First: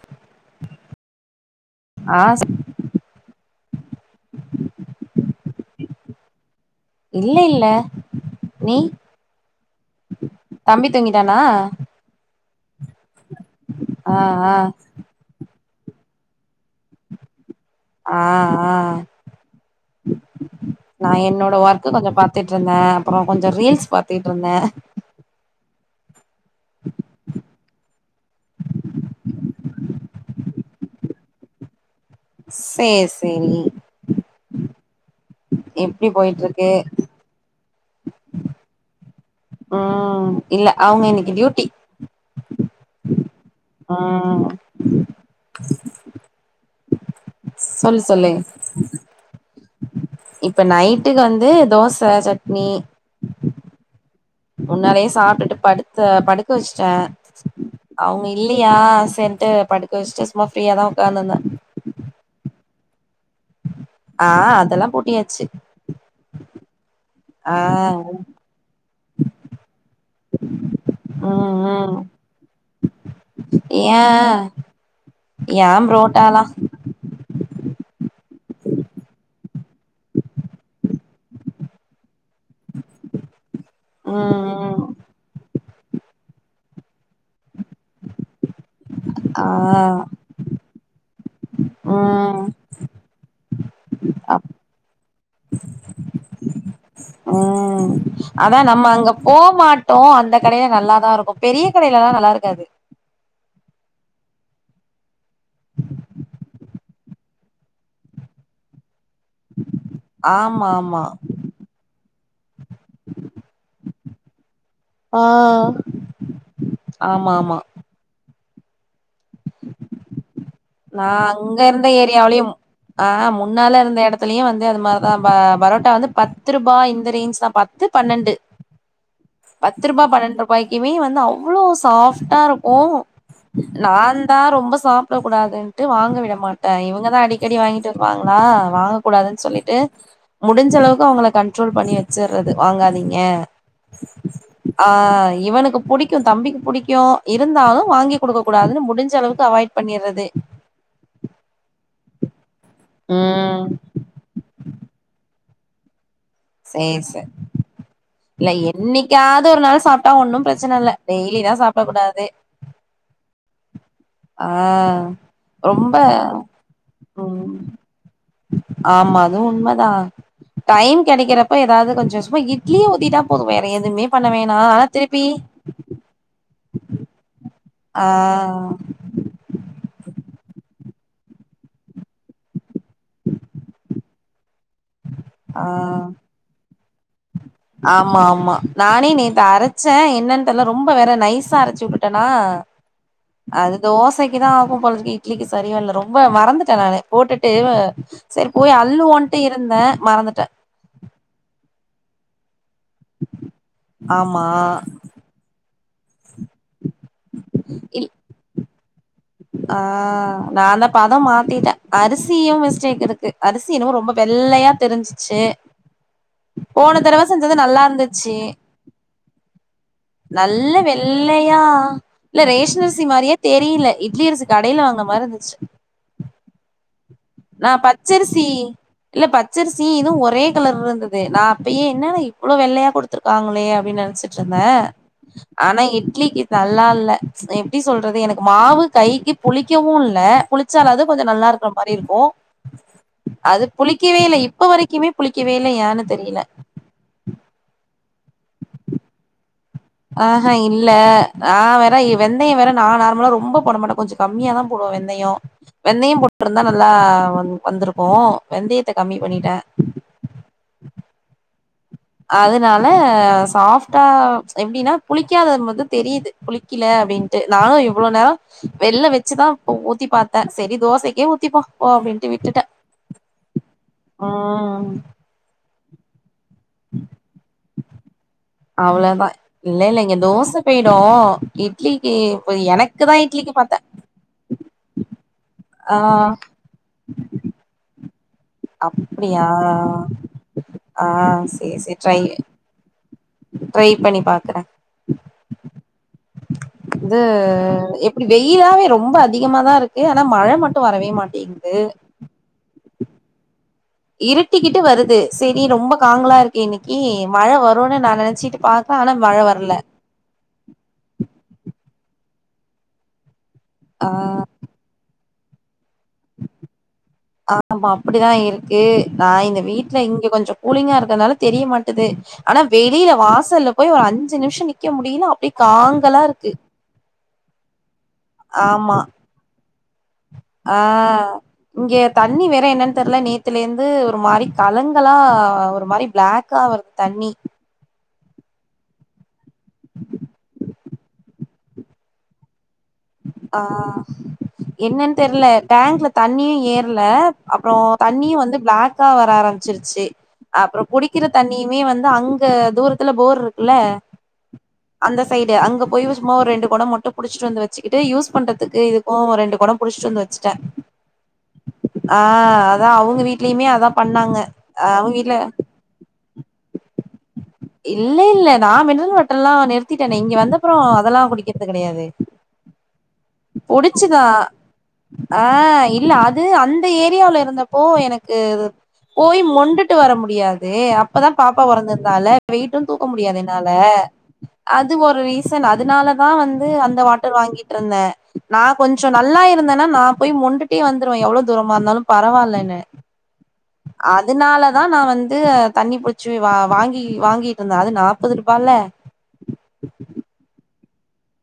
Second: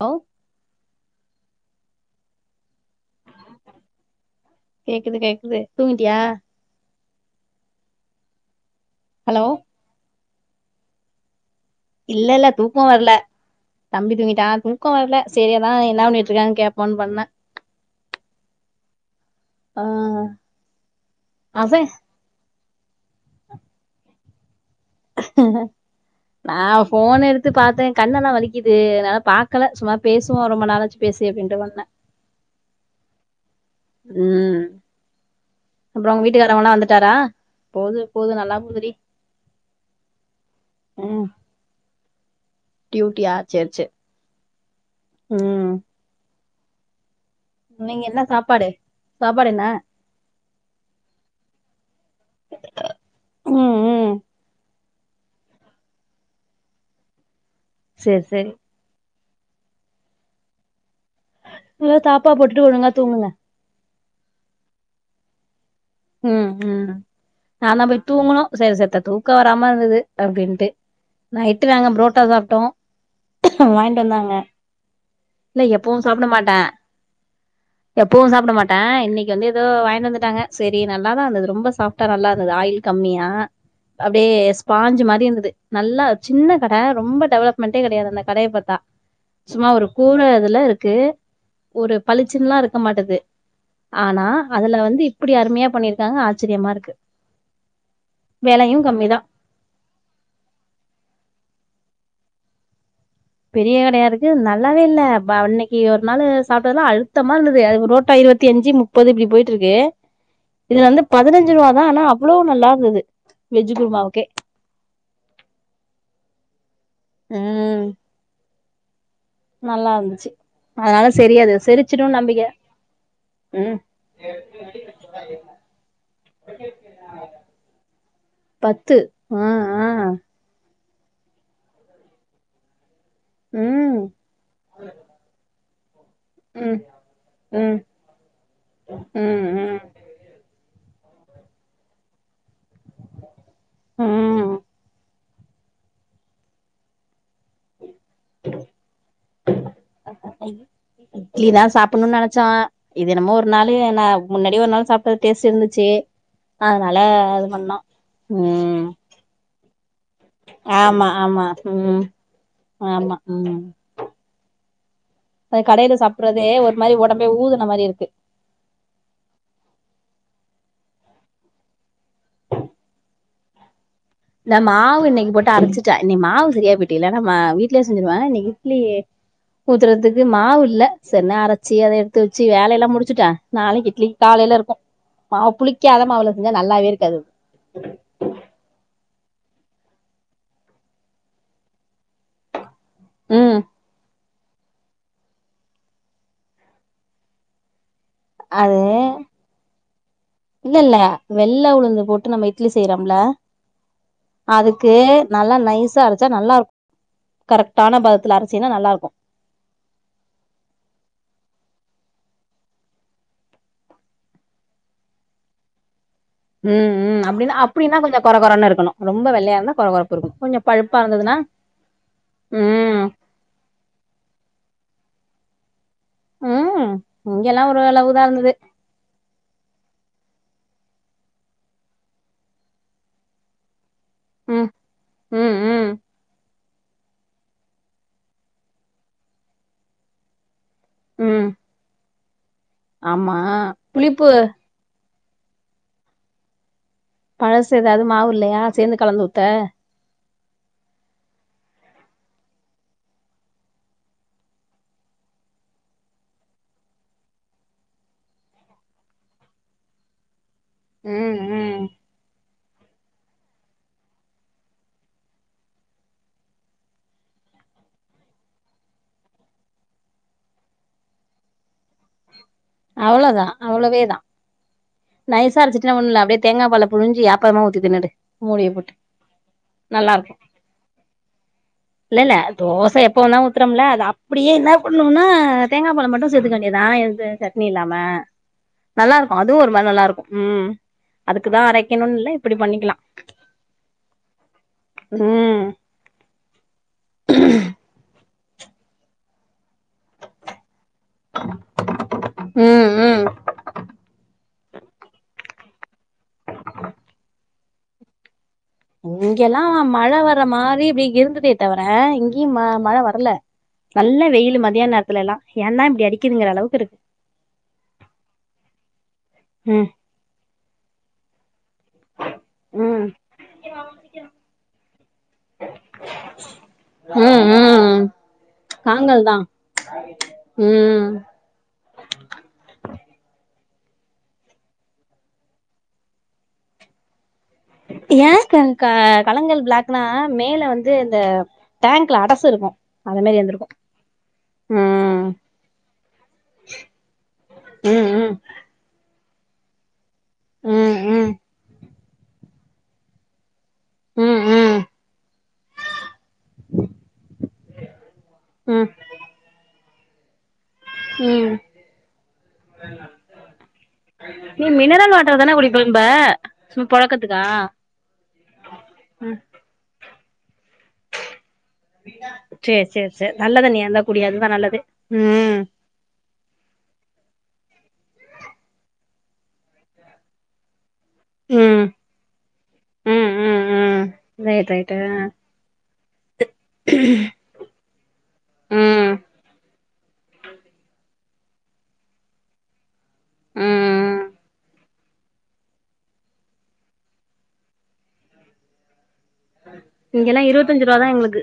Low ஆ செ கேக்குது கேக்குது தூங்கிடியா இல்ல இல்ல நீ ஹலோ தம்பி தூங்கிட்டானா இல்ல இல்ல தூக்கம் வரல ஆ தம்பி ஆ தூங்கிட்டான் தூக்கம் வரல செரி அதான் என்ன பண்ணிட்டு இருக்கான்னு கேட்போம்னு தான் பண்ணுணேன் ஆ ஆ ஆ, நான் என்னோட அதான் ஒர்க்கு கொஞ்சம் பா பாத்துட்டு இருந்தேன் அப்புறம் கொஞ்சம் ரீல்ஸ் பாத்துட்டு இருந்தேன் நான் போன் எடுத்து பார்த்தேன் கண்ணெல்லாம் வலிக்குது என்னால பாக்கல சும்மா பேச சும்மா ரொம்ப நாளைச்சு பேசி அப்படின்டு வந்தேன் சேர் சேரி ம் எப்டி அப்புறம் உங்க போயிட்டு வீட்டுக்காரர் இருக்கு ஒன்னே வந்துட்டாரா போது போது நல்லா போது டி ம் இல்ல அவங்க ம் இன்னைக்கு டியூட்டி டியூட்டியா சேர் சேரி ம் ம் நீங்க சொல் என்ன சொல்லு சாப்பாடு சாப்பாடு என்ன இப்ப நைட்டுக்கு வந்து தோச சட்னி ம் ம் முன்னாலயே சாப்ட்டுட்டு படுத்த படுக்க வச்ட்டே சரி அவுங்க சரி இல்லையா செரின்ட்டு படுக்க வச்ட்டு சும்மா ஃப்ரீயா தா உக்காந்து இருந்தே நல்லா தாப்பா போட்டுட்டு ஒழுங்கா தூங்குங்க ஆ அதெல்லா பூட்டியாச்சு ம் ம் ஆ நாந்தா போய் தூங்கணு செரி செத்த தூக்க வராம இருந்தது அப்டின்ட்டு ம் நைட்டு நாங்க ம் புரோட்டா சாப்ட்டோ ஏ வாங்ட்டு வந்தாங்க இல்ல ஏ எப்பவு சாப்புட புரோட்டாலா மாட்டே எப்பவு சாப்ட மாட்டே இன்னக்கி வந்து எதோ வாயிண்டு வந்துட்டாங்க செரி நல்லாதா இருந்தது ரொம்ப சாஃப்டா நல்லா இருந்தது ஆயில் கம்மியா அப்டியே ம் ம் பாஞ்சு மாரி இருந்தது நல்லா சின்ன கட ரொம்ப டெவலப்மெண்ட்டே கெடையாது அந்த கடைய பாத்தா ஆ சும்மா ஒரு கூர இதுல இருக்கு ஒரு ம் பளிச்சுன்லா இருக்க மாட்டது ஆனா அப் அதுல வந்து இப்புடி அருமையா பண்ணிருக்காங்க ஆச்சுரியமா இருக்கு ம் அதா வெலையு நம்ம கம்மிதா அங்க போமாட் டோ அந்த கடைல நல்லாதா இருக்கு பெரிய கடைல தா நல்லாருக்காது பெரிய கடையா இருக்கு அது நல்லாவே இல்ல அன்னக்கி ஒரு நாளு சாப்ட்டதுலா அழுத்தமா இருந்தது அது ஒரு ப்ரோட்டா இருவத் த்தி அஞ்சு முப்பது இப்டி போய்ட்டு இருக்கு ஆமா இதுல ஆமா வந்து பதுனஞ் அஞ்சு ரூவா தா ஆனா அவ்வளோ நல்லா இருந்தது வெஜ்ஜு குருமாவுக்கே ஆ ஆமா ஆமா ம் நல்லா இருந்துச்சு நா அதனால சரி அது அங்க இருந்த செரிச்சிடுன்னு நம்பிக்க ஏரியாவுலையும் ஆ ம் முன்னால இருந்த எடத்துலயு வந்து அது மாரிதா பரோட்டா வந்து பத்து ரூபா இந்த ரேஞ்ச் தா பாத் பத்து பன்னெண்டு பத்து அ அ வாய்க்குமே வந்து அவ்வளோ சாஃப்டா இருக்கு ம் நாந் தா ரொம்ப சாப்ட இதுன்ட்டு வாங்க விட மாட்ட ம் இவங்கதா அடிக்கடி ம் வாங்கிட்டு வருவாங்களா வாங்க ம் கூடாதுன்னு சொல்லிட்டு ம் முடிஞ்ச அளவுக்கு அவங்கள கண்ட்ரோல் பண்ணி வச்சர்றது வாங்காதீங்க ம் ஆ இவனுக்கு புடிக் க்கு தம்பிக்கு புடிக்கு இருந்தாலு வாங்கி குடுக்க கூடாதுன் முடிஞ்ச அளவுக்கு அவாய்ட் பண்ணி இட்லிதா சாப்பட்ணுனு நெனைச்சோ இது என்னமோ ம் முன்னாலு நா முன்னாடி ஒரு நாள் சாப்ட்ட டேஸ்ட் இருந்துச்சு அதனால சேரி அது பண்ணோ ம் யாதொரு நாள் சாப்ட்டா ஒன்னு பிரச்சன இல்ல ஆமா டெய்லி ஆமா தா சாப்ட ம் கூடாது ஆமா ம் ஆ பாதி ரொம்ப கடைல சாப்ட்றதே ஒரு மாரி ஒடம்பே ம் ஊதுன மாரி இருக்கு ஆமா அதுவு உண்மதா டைம் கெடைக்கிறப்ப ஏதாவ்து கொஞ்சொ சும்மா இட்லியே ஊத்திட்டா போது வேற எதுமே இந்த மாவு இன்னக்கி போட்டு அரச்சிரு ச்ச இன்னக் மாவு சரியா போயிட்டு இல்லெனா மா வீட்டிலே ஆ செஞ்சிருவவே இன்னக் இட்லி ஊத்துறதுக்கு மாவு இல்ல செரின்னு அரச்சி அத எடுத்து வச்சு வேலை எல்லா முடிச்சுட்டே நாளக்கி இட்லிக் காலைல இருக்கு மாவு ஆ புளிக்காத மாவுல செஞ்சா நல்லாவே இருக்காது ஆமா ஆமா நானே நேத்து அரச்சே என்னன்னு தெர்ல ரொம்ப வேற நைஸா அரச்சு வுட்டுட்டனா ம் அது தோச தோசைக்கு தா ஆகு போல இருக்கு இட்லிக்கு சரி வரல ரொம்ப மறந்துட்ட நானு போட்டுட்டு சரி போய் அது அள்ளுவோன்ட்டு இருந்தே மறந்துட்டே இல்ல இல்ல வெள்ள உளுந்து போட்டு நம்ம இட்லி செய்றோம்ல ஆமா அதுக்கு நல்லா நைஸா அரச்சா நல்லாருக் கரெக்டான இல் பதத்துல அரிசிங்கனா நல்லா இருக்கு ஆ நா தா பதோ மாத்திட்ட அரிசியு மிஸ்டேக் இருக்கு அரிசி என்னமோ ரொம்ப வெள்ளையா தெரிஞ்சிச்சு ம் போன ம் தடவ அப்டின்னா செஞ்சது நல்லா அப்டின்னா கொஞ்ச கொர இருந்துச்சு கொர ன்னு இருக்கணு ரொம்ப வெள்ளையா இருந்தா கொர கொரப்பு இருக்கணு கொஞ்சோ நல்ல பழுப்பா இருந்ததுன்னா வெள்ளையா இல்ல ரேஷனரிசி ம், மாரியே தெரில இட்லி அரிசி கடைல வாங்குன மாரி இருந்துச்சு ம் நா இங்கல்லாம் ஒரு அளவுதா பச்சரிசி இருந்தது இல்ல பச்சரிசி இதூ ஒரே கலர் இருந்தது நா அப்பயே என்னடா இவ்ளோ வெள்ளையா குடுத்துருக்காங்களே அப்டின்னு நெனைச்சிட் சந்த ம், ம், ஆனா ம், இட்லிக்கு நல்லா இல்ல எப்டி சொல்றது எனக்கு மாவு கைக்கு புளிக்கவு இல்ல புளி புளிச்சாலாது கொஞ்ச நல்லா ம். இருக்க மாரி இருக்கு ஆமா. அது புளிக்கவே புளிப்பு இல்ல இப்ப வரைக்குமே புளிக்கவே இல்ல ஏன்னு தெரில பழசு எதாவது மாவு இல்லையா சேந்து கலந்து ஊத்த ஆ ஹ இல்ல நா வேற வெந்தய வேற நா நார்மலா ரொம்ப போடமாட்ட கொஞ்ச கம்மியா தா போடுவ வெந்தயோ வெந்தயோ போட்ருந்தா நல்லா வந்துருக்கு வெந்தயத்த கம்மி பண்ணிட்ட ம் ம் அதனால சாஃப்டா எப்டின்னா புளிக்காததுமாத தெரியுது புளிக்கல அப்டின்னுட்டு நானு இவ்ளோ நேரோ வெள்ல வச்சுதா ஊத்தி பாத்த சரி தோசைக்கே ஊத்திப்போ போ அப்டின்ட்டு விட்டுட்ட அவ்ள அவ்ளோவே தா நைசா அரச்சிட்டுன ஒண்ணு இல்ல அப்டே தேங்கா பால புழிஞ்சு ஆப்பமா ஊத்தி தின்னுடு மூடிய போட்டு. அவ்ளோதா இல்ல இல்ல இங்க நல்லாருக்கும். தோச போய்டு இட்லிக்கு எனக்கு தா இட்லிக்கு பாத்தே த்தரம்ல அது அப்டியே என்ன பண்ணுன்னா தேங்கா ஆ பால மட்டு சேத்துக்க வேண்டிதா எது சட்னி இல்லாம நல்லாருக்கு அப்டியா அதுவு ஒரு மாரி நல்லாருக்கு ம் ஆ அதுக்குதா சேரி சேரி அரைக்கணுனு ட்ரை இல்ல இப்டி பண்ணிக்கலா ட்ரை பண்ணி பாக்கற இது எப்டி வெயிலாவே ரொம்ப அதிகமா தா இருக்கு ஆனா மழ மட்டு வரவே மாட் கேக்து ம் ம். இருட்டிக்கிட்டு வருது செரி ரொம்ப காங்களா இருக்கே இன்னைக்கி மழ வருன்னு நெனைச்சிட்டு பாக் இங்கெல்லா மழ வர மாரி இப்டி இருந்துதே தவர இங்கியு ம மழ வரல நல்ல வெயிலு மதியான நேரத்துலல்லா ஏன்னா இப்டி அடிக்குதுங்குற அளவுக்கு இருக் ஆம்மா அப்டிதா இருக்கு நா இந்த ம் வீட்ல இங்க கொஞ்சோ கூலிங்கா இருக்கறனால தெரியமாட் அது ஆனா ம் வெளியில வாசல்லபோய் ஒரு அஞ்சு நிம்ஷ நிக்க முடியில அப்டி காங்கலாருக்கு ம் ம் ஆமா காங்கால்தா ஆ ம் இங்க தண்ணி வேற என்னன் தெர்ல நேத்துளேந்து ஒரு மாரி கலங்களா ஒரு மாரி பிளாக்கா வரு தண்ணி ஏகங்கா களங்கள் பிளாக்னா மேல வந்து இந்த டேங்க்ல அடச இருக்கு அத மாரி ஆ இருந்திருக்கு என்னென் ம் தெர்ல டேங்க்ல தண்ணியூ ஏற்ல அப்ரொ ம் ம் தண்ணியூ வந்து ப்ளாக் கா வர ஆரம்பிச்சிருச்சு அப்புரொ ம் குடிக்கிற ம் தண்ணியுமே வந்து அங்க தூரத்துல போர்ருக் ல்ல ம் ம் அந்த சைடு அங்க போய் சும்மா ஒரு ரெண்டு கொட மட்டு புடிச்சிட்டு வந்து வெச்சு இது யூஸ் பண்றத்துக்கு ம் இதுக்கூ ரெண்டு கொடொ புடிச்சிட்டு வந்து வச்ட்ட ம் ஆ அதா அவுங்க வீட்லியுமே அதா பண்ணாங்க அவிங்க வீட்ல ப்ப ம்ப சும்மா பொழக்கத்துக்கா இல்ல இல்ல நா மினரல் வாட்டரலா நிறுத்திட்டேனே இங்க வந்தப்ரொ அதல்லா குடிக்க சேர் சேர் சேர் நல்ல தண்ணியா இருந்தா குடி புடிச்சுதா அதுதா நல்லது ஆ ம் இல்ல அ து அந்த ஏரியாவுல இருந்தப்போ எனக்கு போய் மொண்டுட்டு வர முடியாது அப்பதா பாப்பா ம் பொறந்திருந்தால்ல வெய்ட்டு தூக்க ம் முடியாது ம் என்னால ம் ரைட் அது ரைட்டு ஒரு ரீசன் அதுனாலதா வந்து அந்த வாட்டர் வாங்கிட்டுருந்தெ நா கொஞ்சொ ம் நல்லாருந்தேன்னா நா போய் மொண்டுட்டே வந்துருவ எவ்ளோ தூரமார்ந்தாலு பரவால்லனு ம் அதுனாலதா நா வந்து தண்ணி புடிச்சு வா வாங்கி வாங்கிட்டுருந்தே அது நாப்பது ரூபால்ல இங்கல்லா இருவத்தஞ்சுருவாதா எங்குளுக்கு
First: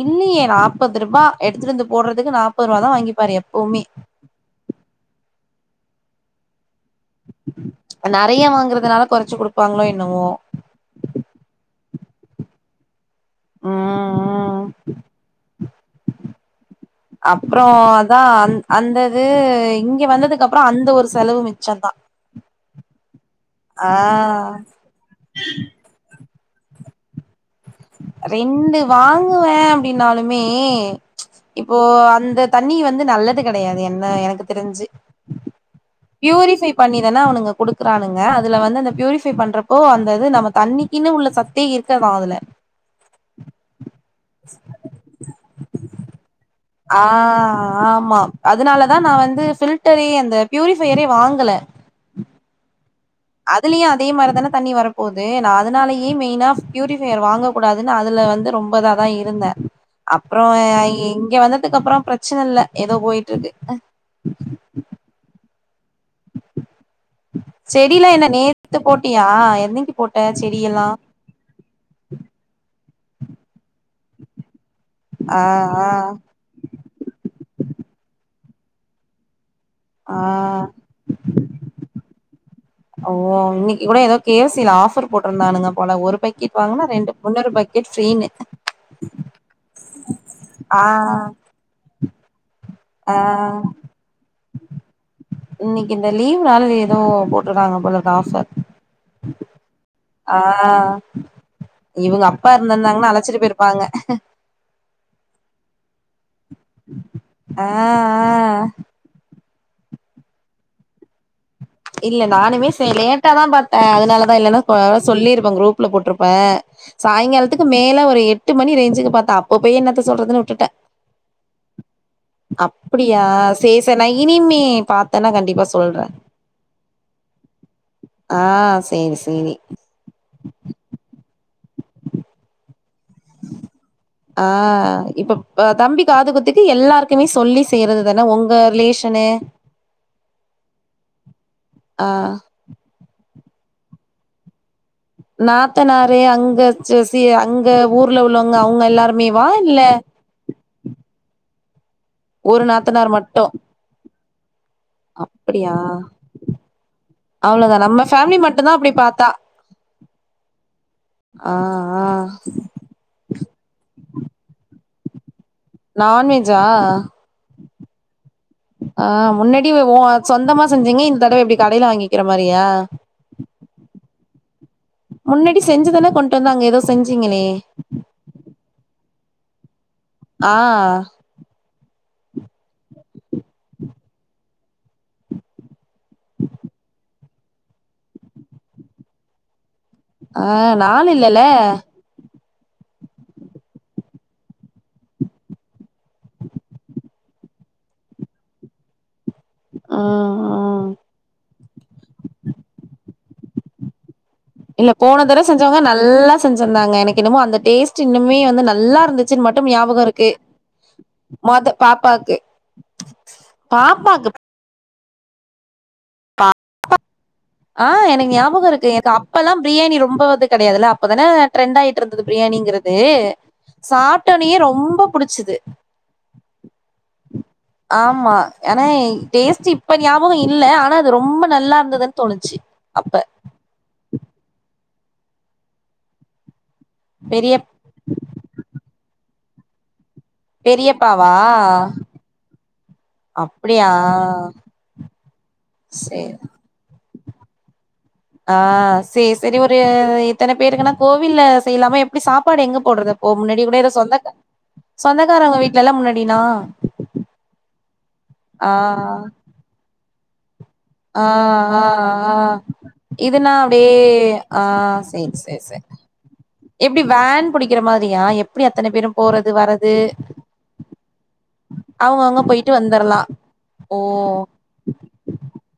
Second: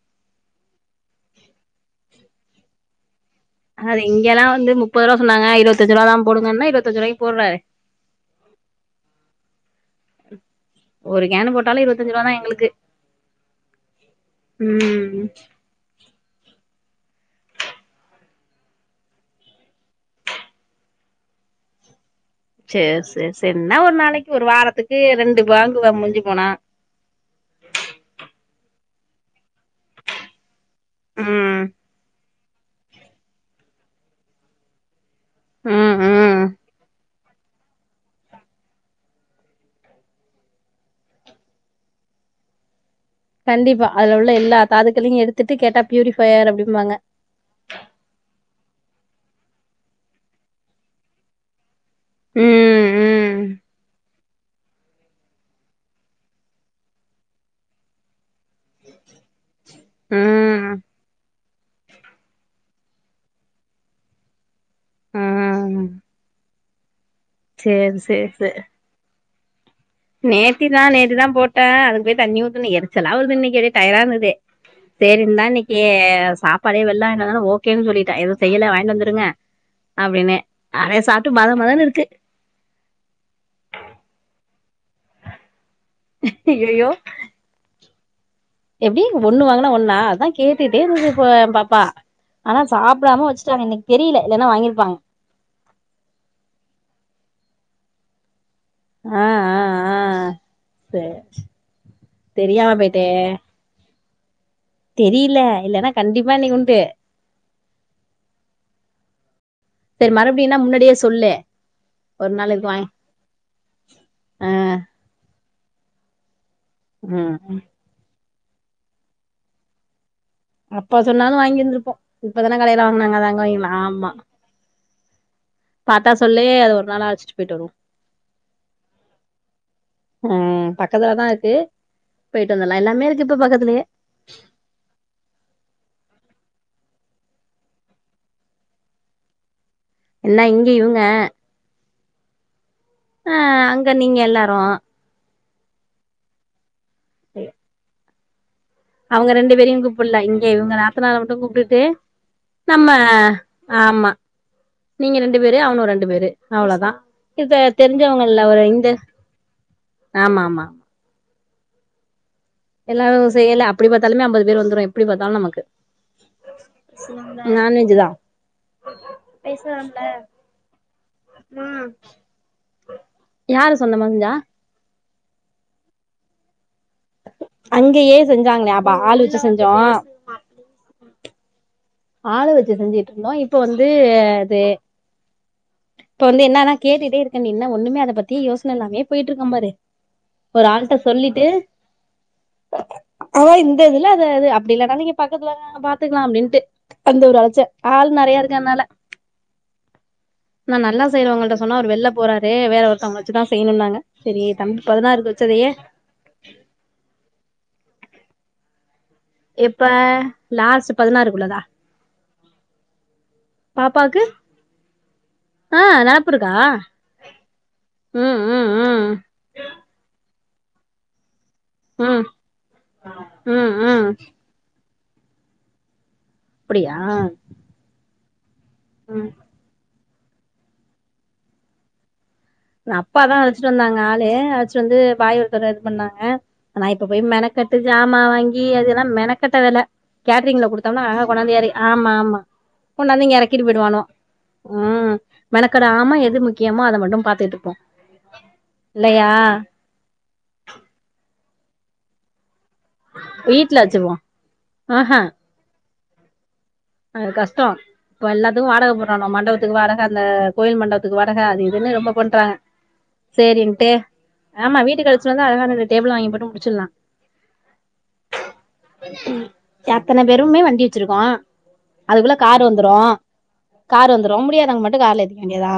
இல்லுயே நாப்பதுருபா எடுத்துட்டு வந்து போடடறதுக்கு நாப்பதுரூபா தா வாங்கிப்பாரு எப் அது இங்கலா வந்து முப்பது ருவா சொன்னாங்க இருவத்தஞ்சு ருவா தா போடுங்கன்னு இருவந்தஞ்சுருவாக் நறைய வாங்கறதுனால கொறச்சு குடுப்பாங்ளோ என்னம்மோ ஒரு கேனு போட்டாலு இருவத்தஞ்சு ருவாதா எங்களுக்கு ம் [inaudible] அப்ரொ அதா அந் அந்தது இங்க வந்ததுக்கப்ரொ அந்த செலவு மிச்சொந்தா சேர் சேர் சேர் என்னா ஒர் நாளைக்கு ஒரு வாரத்துக்கு ரெண்டு வாங்குவ முஞ்சுபோனா ரெண்டு வாங்குவே அப்டினாலுமே ம் இப்போ அந்த தண்ணி வந்து நல்லது கெடையாது என்ன எனக்கு தெரிஞ்சு ம் ம் ப்யூரிஃபை பண்ணிதானே அவனுங்க குடுப் குறானுங்க அதுல வந்து அந்த பியூரிஃபை பண்றப்போ அந்தது நம்ம தண்ணிக்குன்னு உள்ள சத்தேருக்காதா அதுல கண்டிப்பா அதுல உள்ள எல்லா தாதுக்கலையூ எடுத்துட்டு கேட்டா பியூரிஃபயர் அப்டி ஆ ஆம்மா அதுனாலதா நா வந்து ஃபில்டரே அந்த பியூரிஃபையரே வாங்கல ம் ம் அதுலியூ அதே மாரிதான தண்ணி வரு போது நா அதுனாலயே மெயினா பியூரிஃபயர் வாங்க கூடாதுன்னு அதுல வந்து ரொம்ப இதாதா இருந்த ம் அப்ரொ ம் இங்க வந்தத்துக்கு அப்ரொ பிரச்சன இல்ல ஏதோ போயிட்ருக்கு ம் சேரி செடிலா சேரி என்ன நேத்து போட்டியா என்னக்கி நேத்திதா நேத்திதா போட்ட அதுக்கு போய் தண்ணி ஊத்தனு எரிச்சலா வருது இன்னைக்கு அப்டியே டயர்டா இருந்தது ஆ சேரிந்தா இன்னைக்கு சாப்பாடே வெள்ல வாங்கிட்டு வந்தோன்னே ஓகேன்னு சொல்லிட்ட எதுவு செய்யல வாங்கிட்டு வந்துருங்க ஆ ஆ அப்டின்னே அப்டே சாப்ட்டு மத மதனு இருக்கு ஓ இன்னிக்கு கூடோ ஏதோ கே எஃப் சி ல ஆஃபர் போட்ருந்தானுங்க போல ஒரு பக்கெட் வாங்குனா ஐயையோ ரெண்டு உன்னொரு பக்கெட் ஃபிரீனு எப்டி ஒன்னு வாங்குனா ஒன்னா அதா கேட்டுட்டே ஆ இருந்து ஏ பாப்பா ஆனா ஆ சாப்டாம வச்சுட்டாங்க இன்னிக்கு தெரில இல்லனா வாங்கிருப்பாங்க இன்னிக்கு இந்த லீவ் நாள்னு ஏதோ போட்ருக்காங்க போலருக்கு ஆஃபர் ஆ ஆ ஆ சரி இவுங்க அப்பா தெரியாம இருந்துருந்தாங்கன்னா அழச்சிட்டு போயிருப் பாங்க தெரியில இல்லன்னா கண்டிப்பா இன்னிக்உண்டு ஆ ஆ சேர் மறுபுடினா முன்னாடியே சொல்லு இல்ல ஒரு நாள் நானுமே இதுக்கு சே வாங்கி லேட்டா தா பாத்த அதுனாலதா ஆ இல்லன்னா கொ சொல்லிருப்ப குரூப்ல போட்ருப்ப ம் சாய்ங்காலத்துக்கு மேல ஒரு எட் எட்டு மணி ரேஞ்சுக்கு பாத்த அப்ப போய் என்னத்த சொல்றதுனு டுட்ட அப்ப சொன்னாலு வாங்கி இருந்திருப்போ இப்பதான கடையில வாங்குனாங்க அப்டியா அதாங்க சே வாங்கிக்கலா சே நா ஆமா இனிமே பாத் தேன்னா கண்டிப்பா சொ பாத்தா சொல்லு அது ஒரு நாள் அழசிட் ஆ சேரி சேரி ஆ பக்கத்துலதா இருக்கு போயிட்டு வந்துர்லா எல்லாமே இருக்கு இப்ப பக்கத்துலேயே ஆ இப்ப ஆ தம்பி காது குத்துக்கு எல்லாருக்குமே சொல்லி செய்றது தான உங்க ரிலேஷனு என்ன இங்கே இவுங்க ஆ ஆ அங்க நீங்க எல்லாரு நாத்தனாரே அங்க செ சி அங்க ஊர்ல உள்ளவுங்க அவுங்க அவுங்க ரெண்டு பேரையு கூப்புல்ல இங்கே இவுங்க நாத்தனார மட்டு கூப்டுட்டு ஒரு நம்ம நாத்தனார் மட்டு ஆமா நீங்க ரெண்டு பேரு அப்டியா அவனுவோ ரெண்டு பேரு அவ்ளோதா இப்ப அவ்ளோதா நம்ம ஃபேமிலி தெரிஞ்சவங்கல்ல ஒரு மட்டுந்தா இந்த அப்டி பாத்தா ஆமா ஆமா ஆ ஆ எல்லாரு செய்யல அப்டி பாத்தாலுமே அம்பது பேர் வந்துரு எப்டி பாத்தாலு நமக்கு நான்வெஜ்ஜா நான்வெஜ் தா ஆ முன்னாடி ஓ சொந்தமா செஞ்சீங்க இந்தடவ எப்டி கடையில வாங்கிக்கிற மாரியா யாரு சொந்த மதுஞ்சா முன்னேடி செஞ்சுதானே கொண்டு வந்த அங்க ஏதோ செஞ்சீங்களே அங்கேயே செஞ்சாங்களே அப்ப ஆளு வச்சி செஞ்சோ ஆ ஆளு வச்சு செஞ்சிட்டுருந்தோ இப்போ வந்து அது இப்போ வந்து என்னன்னா கேட்டுட்டே இருக்க நீ இன்னு ஒண்ணுமே அத பத்தியே யோசன இல்லாமயே போயிட்ருக்க பாரு ஆ ஒரு ஆள்ட்ட நாள் இல்லல சொல்லிட்டு அதா இந்த இதுல அது அது அப்டி இல்லனா நீங்க பக்கத்துல தான பாத்துக்கலா அப்டின்ட்டு அந்த ஒரு அழச்ச ஆள் நெறைய இருக்கனால ஆ ஆ நா நல்லா செய்றங்கவள்ட்ட சொன்னா அவுரு வெள்ல போறாரு வேற ஒருத்தவங்கள வச்சிதா செய்யணுன்னாங்க சேரி இல்ல போன தடவ செஞ்சவங்க நல்லா செஞ்சிருந்தாங்க எனக்கு என்னமோ அந்த டேஸ்ட்டு இன்னுமே வந்து நல்லாருந்து கிச்சன் மட்டும் எப்ப ஞாபகோ இருக்கு லாஸ்ட் பதினாறுக்குள்ளதா மொத பாப்பாக்கு பாப்பாக்கு ஆ நா உப்பிருக்கா ஆ எனக்கு ஞாபகோருக்கு எனக்கு ம் அப்பல்லா பிரியாணி ரொம்போ இது கெடையாதில்ல அப்பதான ட்ரெண்ட்டு ஆயிட்டு ம் இருக்கு பிரியாணிங்கிறது ம் ம் சாப்ட்டொன்னயே ரொம்ப புடிச்சிச்சுது அப்டியா ஆமா ஆனா ம் டேஸ்ட்டு இப்ப ஞாபகோ இல்ல ஆனா அது ரொம்ப நல்லா இருந்துன்னு தோணுச்சு னா அப்ப அப்பாதா அழச்சிட்டு வந்தாங்க ஆளு அழச்சிட்டு வந்து பாய் ஒருத்தரு இது பண்ணாங்க ஆனா இப்ப போய் பெரிய மெனகெட்டு ஜாமான் வாங்கி அது எல்லா மெனக்கெட்ட வேல கேட்டரிங்ல குடுத்தம்னா பெரியப்பாவா கொண்டாந்து எற ஆமா ஆமா கொண்டாந்து இங்க எறக்கிட்டு அப்படியா போயிடுவானுவோ ம் மெனக்கெட ஆமா சேரி எது முக்கியமோ அத மட்டு பாத்துகிட்டுருப்போ ஆ சேர் செரி ஒரு இத்தன பேருக்குனா கோவில்ல செய்லாமா எப்டி சாப்பாடு எங்க போடறது அப்போ முன்னாடி கூட வீட்ல எதோ வச்சிருவோ சொந்தகா ஆஹா சொந்தக்காரவுங்க வீட்ல எல்லா முன்னாடின்னா அது கஷ்டோ இப்ப எல்லாத்துக்கு வாடக போடுறானா மண்டபத்துக்கு வாடக அந்த கோயில் மண்ட த்துக்கு ஆ வடக அது ஆ இதுன்னு ரொம்ப ஆ பண்றாங்க இதுனா அப்படியே சேரின்ட்டு ஆ ஆமா வீட்டுக்கு அழச்சிட்டு சேரி வந்தா சேரி அழகான சேரி ரெண்டு டேபிள் வாங்கி போட்டு முடிச்சிர்லா எப்படி வேன் புடிக்கிற மாதிரியா எப்படி அத்தனை பேரும் போறது வர்றது அத்தன பேருமே வண்டி வெச்சிருக்கோ அதுக்குள்ள அவங்கவுங்க கார் போயிட்டு வந்துரு வந்துரலாம் கார் ஓ வந்துரு முடியாதவங்க மட்டு கார்ல ஏத்துக்க வேண்டிதா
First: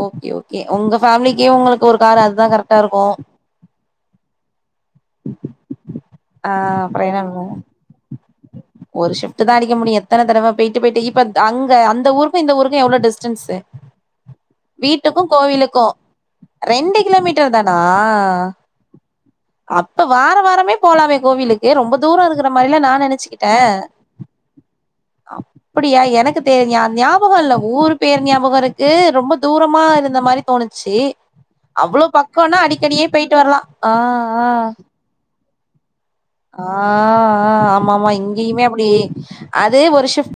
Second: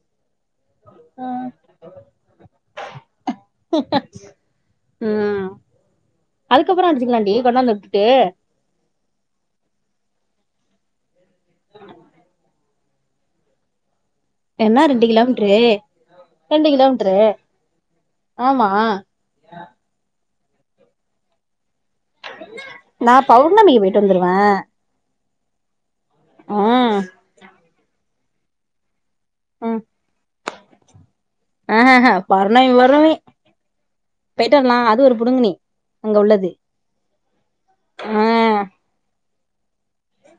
ஓகே ஓகே உங்க ஃபேமிலிக்கு உங்களுக்கு ஒரு காரு அதா கரெக்டா இருக்கு ம் ஆ அதுக்கப்றோ அப்றோ அடிச்சுக்கலாண்டி என்ன கொண்டாந்து விட்டுட்டு ஒரு ஷிஃப்ட்டுதா அடிக்க முடியு எத்தன தடவ போயிட்டு போயிட்டு இப்ப அங்க அந்த ஊருக்கு இந்த ஊருக்கு எவ்ளோ டிஸ்டன்ஸு என்ன ரெண்டு வீட்டுக்கு கிலோமீட்ரு கோவிலுக்கு ரெண்டு கிலோமீட்டர்தானா ஆமா அப்ப வார வாரமே போலாமே கோவிலு ஏ ரொம்ப தூரோ இருக்கற மாரில்லா நா நெனச்சுக்கிட்டன் பௌர்ணமிக்கு போயிட்டு வந்துருவே அப்படியா எனக்கு தெ ம் ஞாபகோ இல்ல ஊரு பேர் ஞாபகோ இருக்கு ரொம்ப ம் தூரமா இருந்த மாரி தோணுச்சு அவ்ளோ ஆஹஹ பக்கோனா பௌர்ணமி அடிக்கடியே பௌர்ணமி போயிட்டு வர்லா ஆ ஆ போயிட்டு வரலா அது ஒரு புடுங்கினி ஆ ஆ ஆமாமா ஆ இங்கியுமே அப்டி அது ஒரு ஷிஃப்